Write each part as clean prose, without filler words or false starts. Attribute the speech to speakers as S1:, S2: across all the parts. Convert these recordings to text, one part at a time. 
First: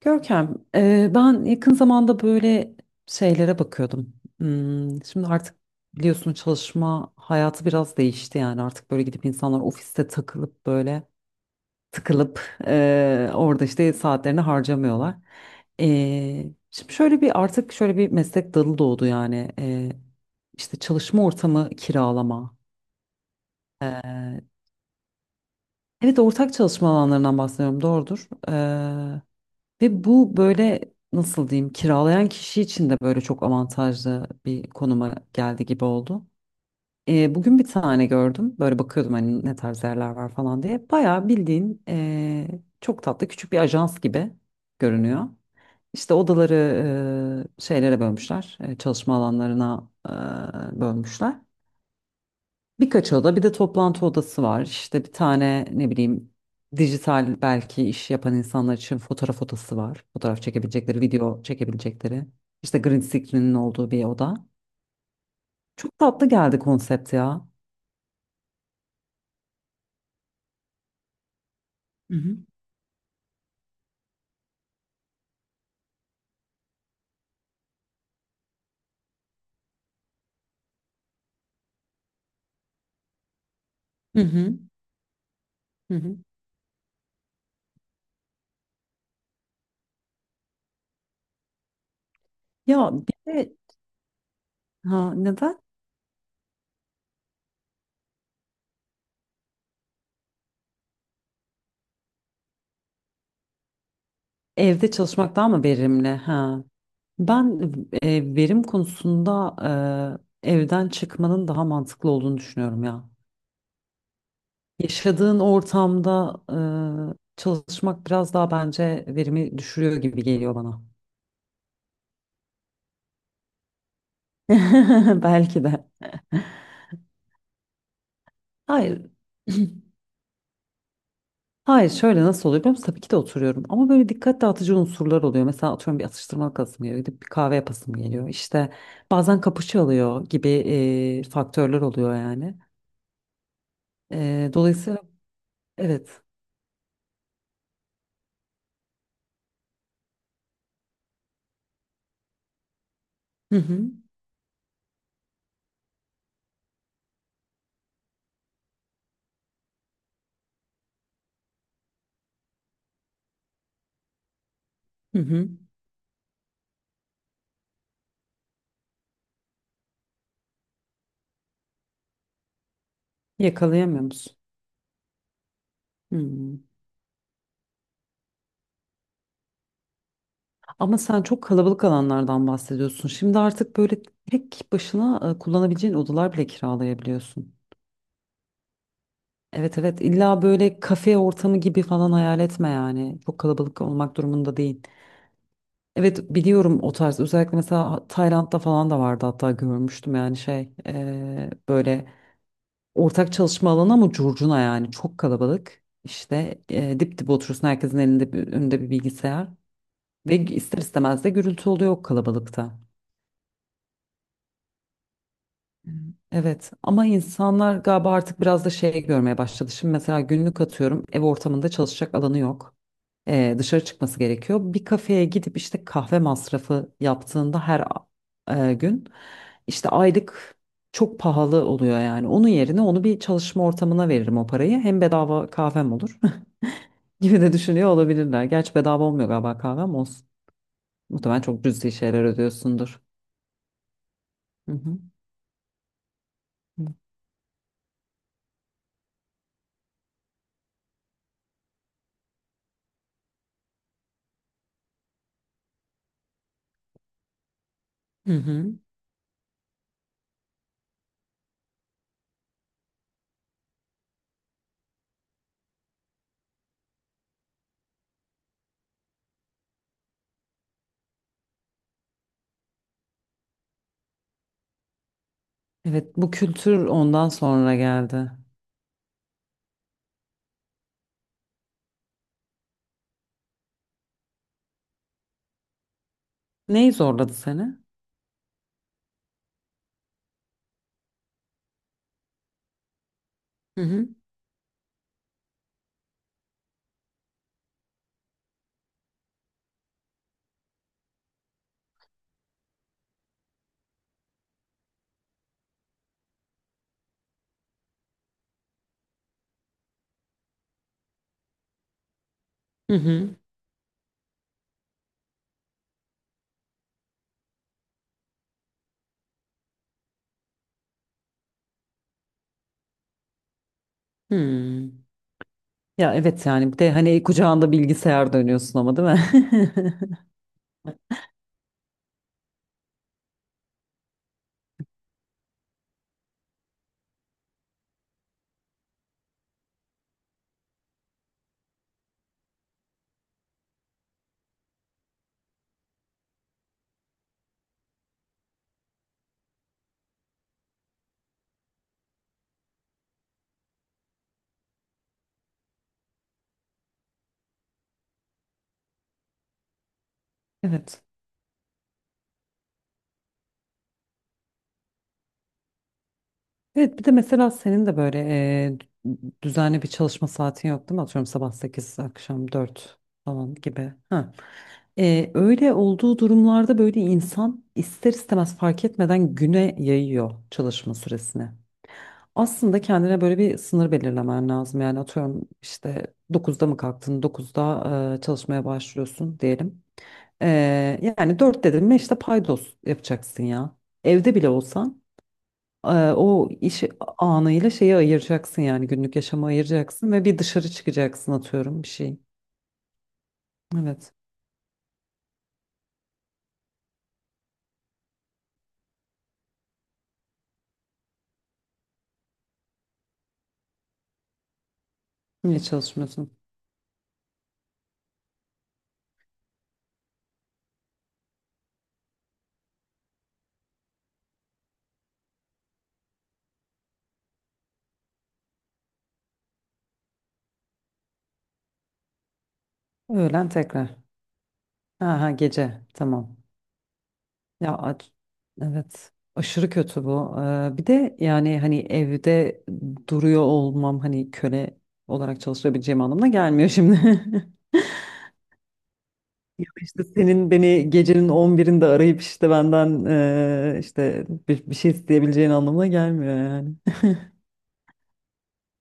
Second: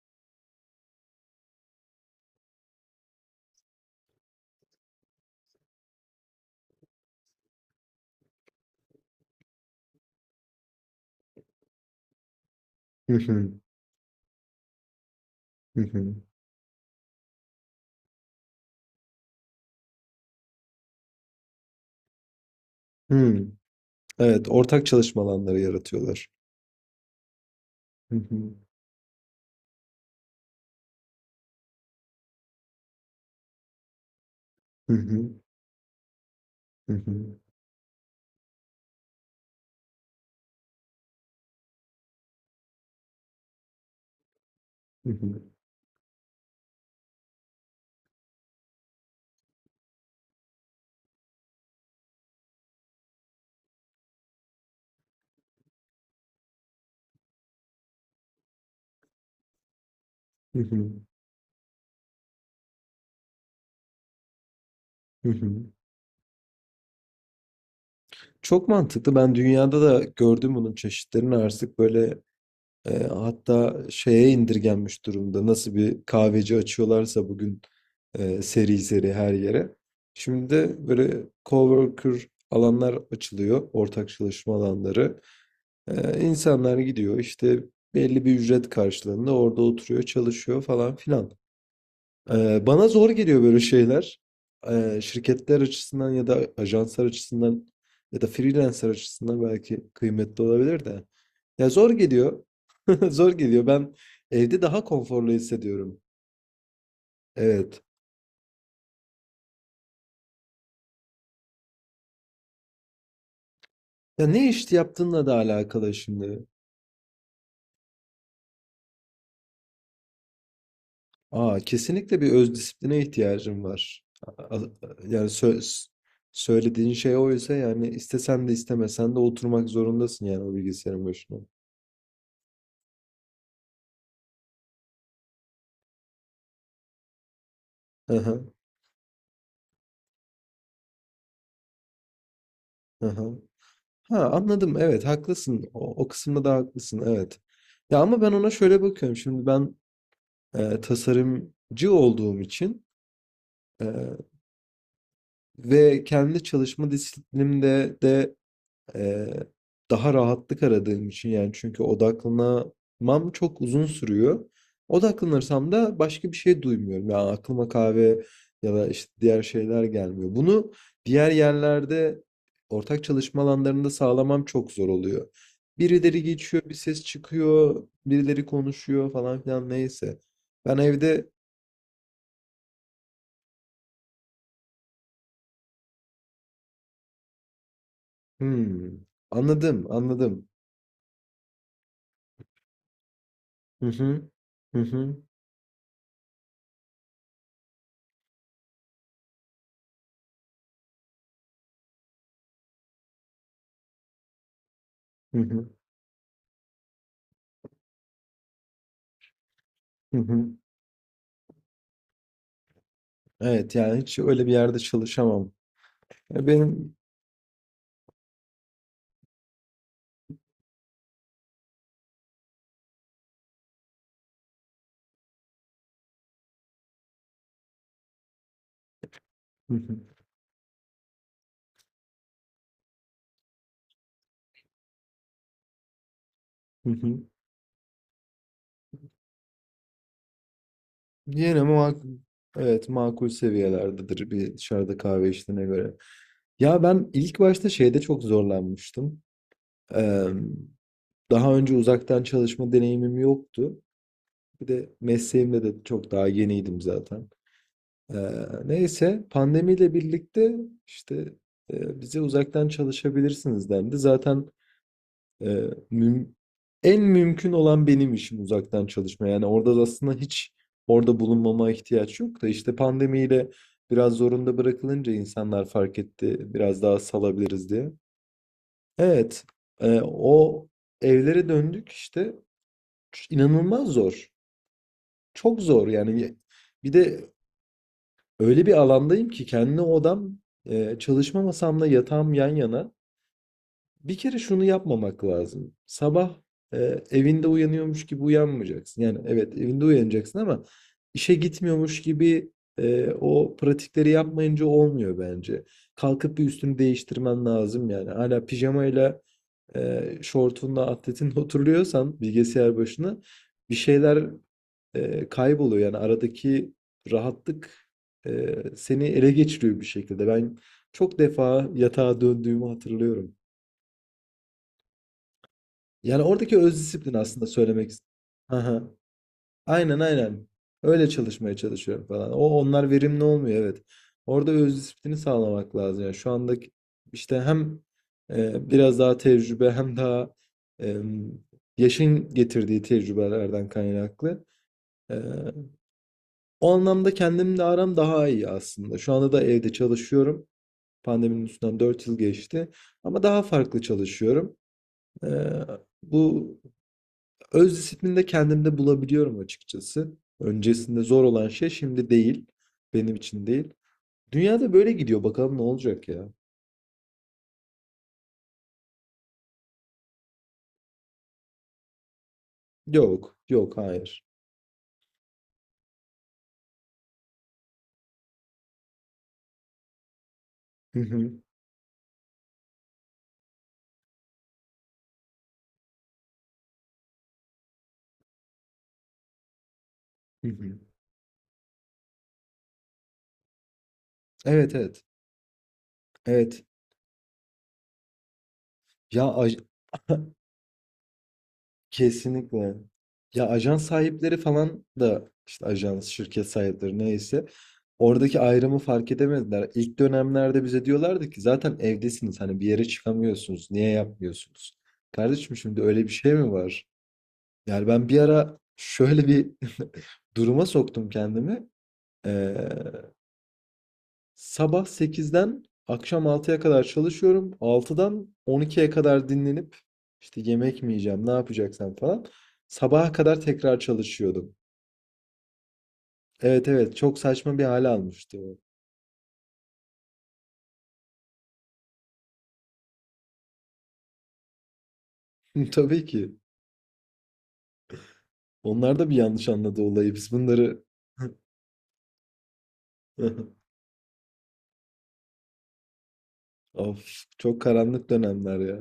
S1: Görkem, ben yakın zamanda böyle şeylere bakıyordum. Şimdi artık biliyorsun, çalışma hayatı biraz değişti. Yani artık böyle gidip insanlar ofiste takılıp böyle tıkılıp
S2: Hı hı.
S1: orada işte saatlerini harcamıyorlar.
S2: Hı hı.
S1: E, Şimdi şöyle bir, artık şöyle bir meslek dalı doğdu yani, işte çalışma ortamı kiralama.
S2: Hı.
S1: E,
S2: Evet, ortak çalışma alanları
S1: evet,
S2: yaratıyorlar.
S1: ortak çalışma alanlarından bahsediyorum,
S2: Hı
S1: doğrudur.
S2: hı.
S1: Ve bu böyle, nasıl diyeyim, kiralayan kişi için de böyle çok avantajlı bir
S2: Hı
S1: konuma
S2: hı.
S1: geldi gibi oldu.
S2: Hı hı.
S1: Bugün bir tane gördüm. Böyle bakıyordum, hani ne tarz yerler var falan diye. Bayağı bildiğin çok tatlı küçük bir ajans gibi
S2: Hı
S1: görünüyor.
S2: hı.
S1: İşte odaları şeylere bölmüşler. Çalışma alanlarına bölmüşler. Birkaç oda, bir de toplantı odası var. İşte bir tane, ne bileyim, dijital belki iş yapan insanlar için fotoğraf odası var. Fotoğraf
S2: Hı hı.
S1: çekebilecekleri, video çekebilecekleri. İşte green screen'in olduğu bir oda.
S2: Hı hı.
S1: Çok tatlı geldi konsept ya.
S2: Çok mantıklı. Ben dünyada da gördüm bunun çeşitlerini artık
S1: Hı
S2: böyle
S1: hı.
S2: hatta şeye indirgenmiş durumda. Nasıl bir kahveci açıyorlarsa bugün seri seri her yere. Şimdi de böyle coworker alanlar açılıyor, ortak
S1: Hı hı.
S2: çalışma alanları.
S1: Hı hı.
S2: İnsanlar gidiyor işte belli bir ücret karşılığında orada oturuyor, çalışıyor falan filan. Bana
S1: Ya
S2: zor
S1: bir
S2: geliyor
S1: de,
S2: böyle şeyler.
S1: ha neden?
S2: Şirketler açısından ya da ajanslar açısından ya da freelancer açısından belki kıymetli olabilir de. Ya zor geliyor. Zor geliyor. Ben evde daha
S1: Evde
S2: konforlu
S1: çalışmak daha mı
S2: hissediyorum.
S1: verimli? Ha. Ben
S2: Evet.
S1: verim konusunda, evden çıkmanın daha mantıklı olduğunu düşünüyorum ya.
S2: Ya ne iş yaptığınla da
S1: Yaşadığın
S2: alakalı
S1: ortamda
S2: şimdi.
S1: çalışmak biraz daha, bence, verimi düşürüyor gibi geliyor bana.
S2: Aa, kesinlikle bir öz disipline ihtiyacım var. Yani
S1: Belki de.
S2: söylediğin şey oysa yani istesen de
S1: Hayır.
S2: istemesen de oturmak zorundasın yani o bilgisayarın başına.
S1: Hayır, şöyle nasıl oluyor biliyor musun? Tabii ki de oturuyorum ama böyle dikkat dağıtıcı unsurlar oluyor. Mesela atıyorum bir atıştırmalık asım geliyor, gidip bir kahve yapasım
S2: Hı
S1: geliyor.
S2: hı.
S1: İşte bazen kapışı alıyor gibi faktörler oluyor yani.
S2: Ha anladım,
S1: Dolayısıyla,
S2: evet haklısın, o
S1: evet.
S2: kısımda da haklısın, evet. Ya ama ben ona şöyle bakıyorum şimdi, ben tasarımcı olduğum için
S1: Hı
S2: e,
S1: hı,
S2: ve kendi çalışma disiplinimde de Ee, daha rahatlık aradığım için, yani çünkü odaklanamam çok uzun sürüyor.
S1: hı hı.
S2: Odaklanırsam da başka bir şey duymuyorum. Yani aklıma kahve ya da işte diğer şeyler gelmiyor. Bunu diğer yerlerde, ortak çalışma alanlarında
S1: Yakalayamıyor musun?
S2: sağlamam çok zor oluyor. Birileri
S1: Hı.
S2: geçiyor, bir ses çıkıyor, birileri konuşuyor falan filan, neyse. Ben
S1: Ama sen
S2: evde.
S1: çok kalabalık alanlardan bahsediyorsun. Şimdi artık böyle tek başına kullanabileceğin odalar bile kiralayabiliyorsun.
S2: Hmm,
S1: Evet
S2: anladım,
S1: evet, illa
S2: anladım.
S1: böyle kafe ortamı gibi falan hayal etme yani. Çok kalabalık
S2: Hı
S1: olmak
S2: hı,
S1: durumunda
S2: hı
S1: değil.
S2: hı,
S1: Evet, biliyorum o tarz, özellikle mesela Tayland'da falan da vardı, hatta görmüştüm. Yani şey, böyle ortak çalışma alanı ama curcuna yani, çok
S2: hı hı,
S1: kalabalık. İşte dip dip oturuyorsun, herkesin elinde bir, önünde bir bilgisayar
S2: hı hı. Hı
S1: ve
S2: hı.
S1: ister istemez de gürültü oluyor o kalabalıkta.
S2: Evet yani hiç öyle bir yerde çalışamam. Ya
S1: Evet
S2: benim.
S1: ama insanlar galiba artık biraz da şey görmeye başladı. Şimdi mesela günlük, atıyorum, ev ortamında çalışacak alanı yok. Dışarı çıkması gerekiyor. Bir kafeye gidip işte kahve masrafı yaptığında, gün,
S2: Hı
S1: işte
S2: hı,
S1: aylık, çok pahalı oluyor yani. Onun yerine onu bir çalışma ortamına veririm o parayı. Hem bedava kahvem olur,
S2: hı hı.
S1: gibi de düşünüyor olabilirler. Gerçi bedava olmuyor galiba, kahvem olsun. Muhtemelen
S2: Yine
S1: çok cüzi
S2: makul,
S1: şeyler
S2: evet
S1: ödüyorsundur.
S2: makul seviyelerdedir bir
S1: Hı
S2: dışarıda
S1: hı.
S2: kahve içtiğine göre. Ya ben ilk başta şeyde çok zorlanmıştım. Eee, Daha önce uzaktan çalışma deneyimim yoktu. Bir de mesleğimde de çok daha yeniydim zaten.
S1: Hı hı.
S2: Neyse pandemiyle birlikte işte bize uzaktan çalışabilirsiniz dendi. Zaten Ee, müm- en mümkün olan benim işim uzaktan çalışma. Yani orada da aslında hiç orada bulunmama ihtiyaç yok da işte pandemiyle biraz zorunda bırakılınca insanlar fark
S1: Evet, bu
S2: etti. Biraz
S1: kültür
S2: daha
S1: ondan
S2: salabiliriz
S1: sonra
S2: diye.
S1: geldi.
S2: Evet, o evlere döndük işte. İnanılmaz zor. Çok zor yani. Bir
S1: Neyi
S2: de
S1: zorladı seni?
S2: öyle bir alandayım ki kendi odam, çalışma masamla yatağım yan yana.
S1: Hı hı.
S2: Bir kere şunu yapmamak lazım. Sabah e, evinde uyanıyormuş gibi uyanmayacaksın. Yani evet evinde uyanacaksın ama işe gitmiyormuş gibi, o pratikleri yapmayınca olmuyor bence. Kalkıp bir üstünü değiştirmen lazım yani. Hala pijamayla, şortunla, atletinle oturuyorsan bilgisayar
S1: Hı
S2: başına,
S1: hı.
S2: bir şeyler kayboluyor. Yani aradaki rahatlık seni ele geçiriyor bir şekilde. Ben çok defa yatağa döndüğümü hatırlıyorum.
S1: Hmm. Ya
S2: Yani
S1: evet,
S2: oradaki
S1: yani
S2: öz
S1: bir de
S2: disiplin
S1: hani
S2: aslında
S1: kucağında
S2: söylemek
S1: bilgisayar dönüyorsun
S2: Aha.
S1: ama değil mi?
S2: Aynen aynen. Öyle çalışmaya çalışıyorum falan. Onlar verimli olmuyor, evet. Orada öz disiplini sağlamak lazım. Yani şu andaki işte hem biraz daha tecrübe, hem daha e, yaşın getirdiği tecrübelerden kaynaklı. E, O anlamda kendimle aram daha iyi aslında. Şu anda da evde çalışıyorum. Pandeminin üstünden 4 yıl geçti. Ama daha farklı çalışıyorum. E, bu Öz disiplinde kendimde bulabiliyorum açıkçası.
S1: Evet.
S2: Öncesinde zor olan şey şimdi değil. Benim için değil. Dünyada böyle gidiyor. Bakalım ne olacak ya.
S1: Evet, bir de mesela senin de böyle düzenli bir çalışma saatin yok değil mi? Atıyorum sabah 8, akşam 4
S2: Yok.
S1: falan
S2: Yok.
S1: gibi.
S2: Hayır.
S1: Ha. Öyle olduğu durumlarda böyle insan ister istemez, fark etmeden, güne yayıyor çalışma
S2: Hı hı,
S1: süresini. Aslında kendine böyle bir sınır belirlemen lazım. Yani atıyorum, işte dokuzda mı kalktın, dokuzda çalışmaya başlıyorsun diyelim. E,
S2: hı hı.
S1: Yani 4 dedim mi, işte paydos yapacaksın ya. Evde bile
S2: Evet
S1: olsan,
S2: evet.
S1: e, o
S2: Evet.
S1: iş anıyla şeyi ayıracaksın, yani günlük
S2: Ya
S1: yaşamı
S2: aj-
S1: ayıracaksın ve bir dışarı çıkacaksın, atıyorum, bir şey.
S2: kesinlikle. Ya ajan
S1: Evet.
S2: sahipleri falan da, işte ajans, şirket sahipleri neyse, oradaki ayrımı fark edemediler. İlk dönemlerde bize diyorlardı ki zaten evdesiniz, hani bir yere çıkamıyorsunuz. Niye yapmıyorsunuz? Kardeşim,
S1: Niye
S2: şimdi öyle bir şey
S1: çalışmıyorsun?
S2: mi var? Yani ben bir ara şöyle bir duruma soktum kendimi. Ee, Sabah 8'den akşam 6'ya kadar çalışıyorum. 6'dan 12'ye kadar dinlenip, işte yemek mi yiyeceğim, ne yapacaksam falan. Sabaha kadar
S1: Öğlen
S2: tekrar
S1: tekrar.
S2: çalışıyordum.
S1: Aha gece, tamam.
S2: Evet evet, çok saçma bir
S1: Ya
S2: hale almıştı o.
S1: evet, aşırı kötü bu. Bir de yani hani evde duruyor olmam, hani köle olarak çalışabileceğim
S2: Tabii
S1: anlamına
S2: ki.
S1: gelmiyor şimdi.
S2: Onlar da bir yanlış
S1: Ya
S2: anladı
S1: işte
S2: olayı. Biz
S1: senin
S2: bunları...
S1: beni gecenin on birinde arayıp işte benden, işte bir şey isteyebileceğin anlamına gelmiyor yani.
S2: Of, çok karanlık dönemler ya.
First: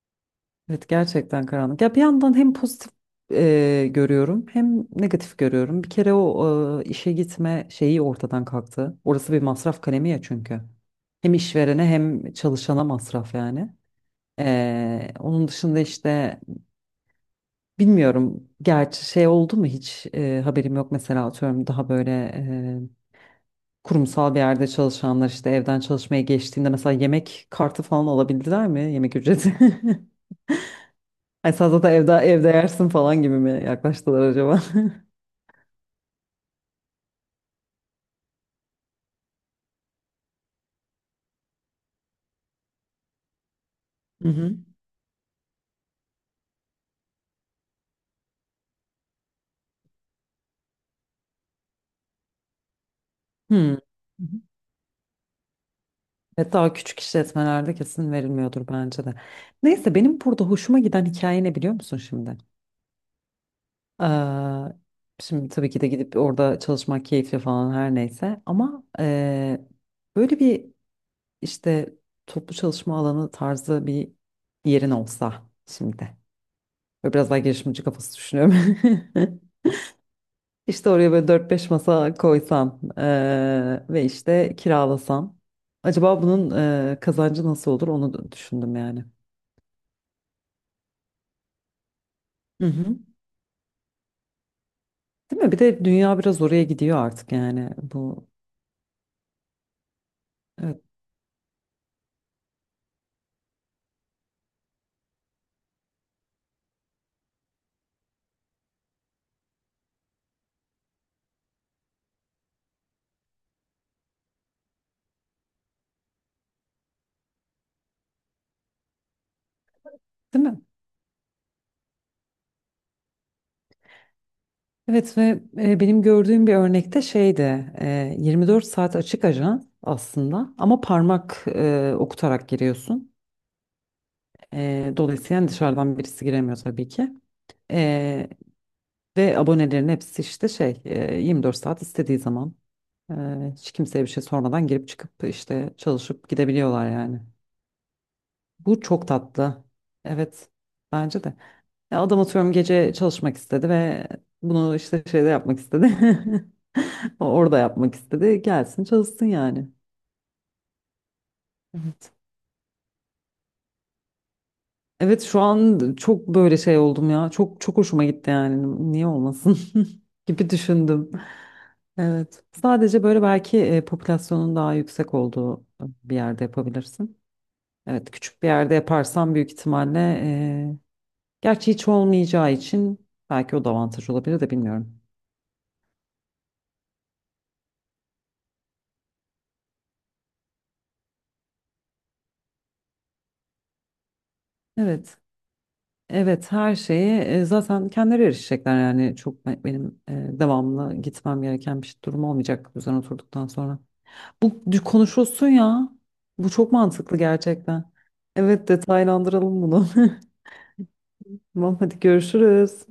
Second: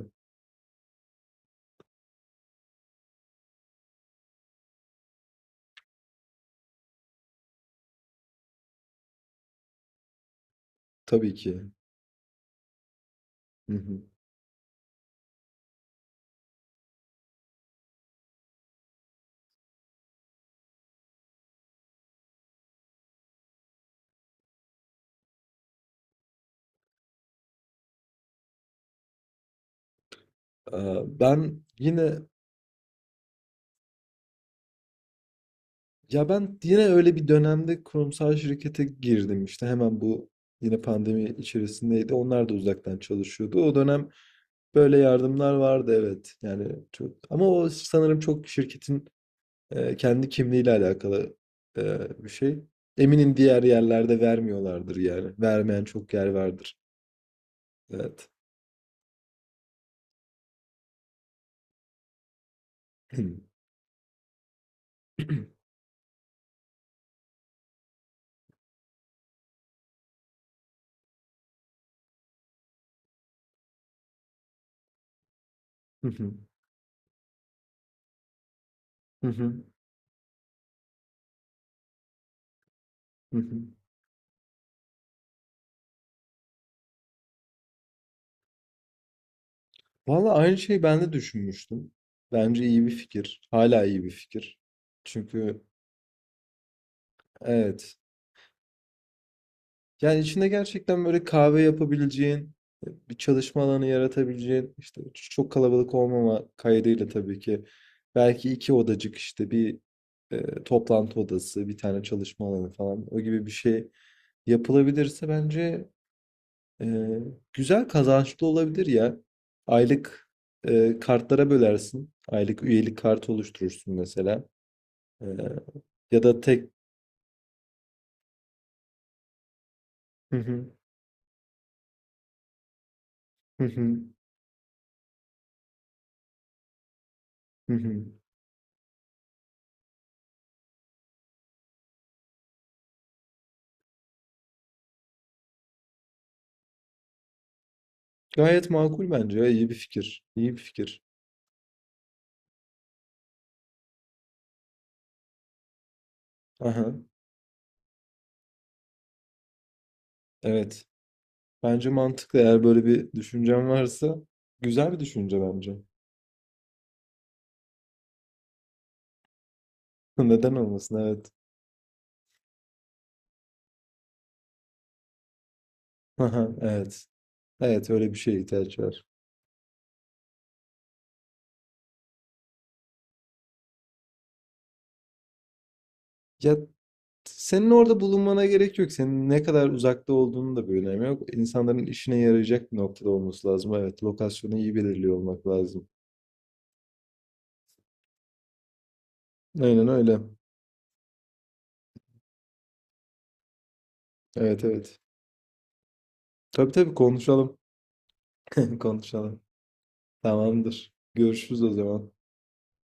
S1: Evet, gerçekten karanlık. Ya bir yandan hem pozitif görüyorum, hem negatif görüyorum. Bir kere o işe gitme şeyi ortadan kalktı. Orası bir masraf kalemi ya çünkü.
S2: Tabii
S1: Hem
S2: ki.
S1: işverene hem çalışana masraf yani.
S2: Hı hı.
S1: Onun dışında işte bilmiyorum, gerçi şey oldu mu hiç, haberim yok. Mesela atıyorum daha böyle e, kurumsal bir yerde çalışanlar işte evden çalışmaya geçtiğinde mesela yemek kartı falan alabildiler mi? Yemek ücreti. Ay
S2: Ben
S1: salata evde,
S2: yine
S1: evde yersin falan gibi mi yaklaştılar acaba?
S2: Ya ben yine öyle bir dönemde kurumsal şirkete girdim, işte hemen bu, yine pandemi içerisindeydi. Onlar da uzaktan çalışıyordu. O dönem
S1: Hı hı.
S2: böyle yardımlar vardı, evet. Yani çok, ama o sanırım çok şirketin kendi kimliğiyle alakalı e, bir şey. Eminim diğer
S1: Hmm.
S2: yerlerde vermiyorlardır yani. Vermeyen çok yer
S1: Evet, daha
S2: vardır.
S1: küçük işletmelerde kesin
S2: Evet.
S1: verilmiyordur bence de. Neyse, benim burada hoşuma giden hikaye ne biliyor musun şimdi? Ee, Şimdi tabii ki de gidip orada çalışmak keyifli falan, her neyse, ama böyle bir, işte toplu çalışma alanı tarzı bir yerin olsa şimdi. Böyle biraz daha girişimci kafası düşünüyorum. İşte oraya böyle dört beş masa koysam ve işte kiralasam. Acaba bunun kazancı nasıl olur, onu da düşündüm yani.
S2: Valla aynı şeyi ben de düşünmüştüm. Bence
S1: Hı
S2: iyi bir
S1: hı.
S2: fikir. Hala iyi bir fikir.
S1: Değil mi? Bir
S2: Çünkü
S1: de dünya biraz oraya gidiyor artık, yani
S2: Evet.
S1: bu.
S2: Yani içinde
S1: Evet,
S2: gerçekten böyle kahve yapabileceğin, bir çalışma alanı yaratabileceğin, işte çok kalabalık olmama kaydıyla tabii ki. Belki iki odacık, işte bir toplantı odası, bir tane çalışma alanı falan, o gibi bir şey yapılabilirse bence e, güzel kazançlı olabilir ya. Aylık
S1: değil mi?
S2: kartlara bölersin. Aylık üyelik kartı oluşturursun mesela.
S1: Evet,
S2: E,
S1: ve benim
S2: Ya da
S1: gördüğüm bir
S2: tek...
S1: örnekte şeydi, 24 saat açık ajans
S2: Hı
S1: aslında
S2: hı,
S1: ama parmak okutarak giriyorsun.
S2: hı hı,
S1: Dolayısıyla yani dışarıdan birisi giremiyor tabii ki.
S2: hı hı.
S1: E, Ve abonelerin hepsi işte şey, 24 saat, istediği zaman, hiç kimseye bir şey sormadan girip çıkıp işte çalışıp gidebiliyorlar yani.
S2: Gayet
S1: Bu çok
S2: makul bence ya.
S1: tatlı.
S2: İyi bir fikir.
S1: Evet,
S2: İyi bir fikir.
S1: bence de. Ya adam, atıyorum, gece çalışmak istedi ve bunu işte şeyde yapmak istedi.
S2: Aha,
S1: Orada yapmak istedi. Gelsin çalışsın yani.
S2: evet. Bence
S1: Evet.
S2: mantıklı, eğer böyle bir düşüncen varsa. Güzel bir
S1: Evet, şu
S2: düşünce bence.
S1: an çok böyle şey oldum ya. Çok çok hoşuma gitti yani. Niye olmasın, gibi
S2: Neden olmasın?
S1: düşündüm.
S2: Evet.
S1: Evet. Sadece böyle belki popülasyonun daha yüksek olduğu bir yerde
S2: Aha, evet.
S1: yapabilirsin.
S2: Evet,
S1: Evet,
S2: öyle bir şeye
S1: küçük bir yerde
S2: ihtiyaç var.
S1: yaparsam büyük ihtimalle eee, gerçi hiç olmayacağı için belki o da avantaj olabilir, de bilmiyorum.
S2: Ya senin orada bulunmana gerek yok. Senin ne kadar uzakta olduğunun da bir önemi yok. İnsanların işine yarayacak bir noktada olması lazım. Evet, lokasyonu iyi belirliyor
S1: Evet,
S2: olmak lazım.
S1: evet, her şeyi zaten kendileri erişecekler yani, çok
S2: Aynen
S1: benim
S2: öyle.
S1: devamlı gitmem gereken bir durum olmayacak üzerine oturduktan sonra. Bu
S2: Evet evet.
S1: konuşulsun ya. Bu
S2: Tabii
S1: çok
S2: tabii,
S1: mantıklı
S2: konuşalım.
S1: gerçekten. Evet,
S2: Konuşalım.
S1: detaylandıralım bunu.
S2: Tamamdır. Görüşürüz o
S1: Tamam hadi
S2: zaman.
S1: görüşürüz.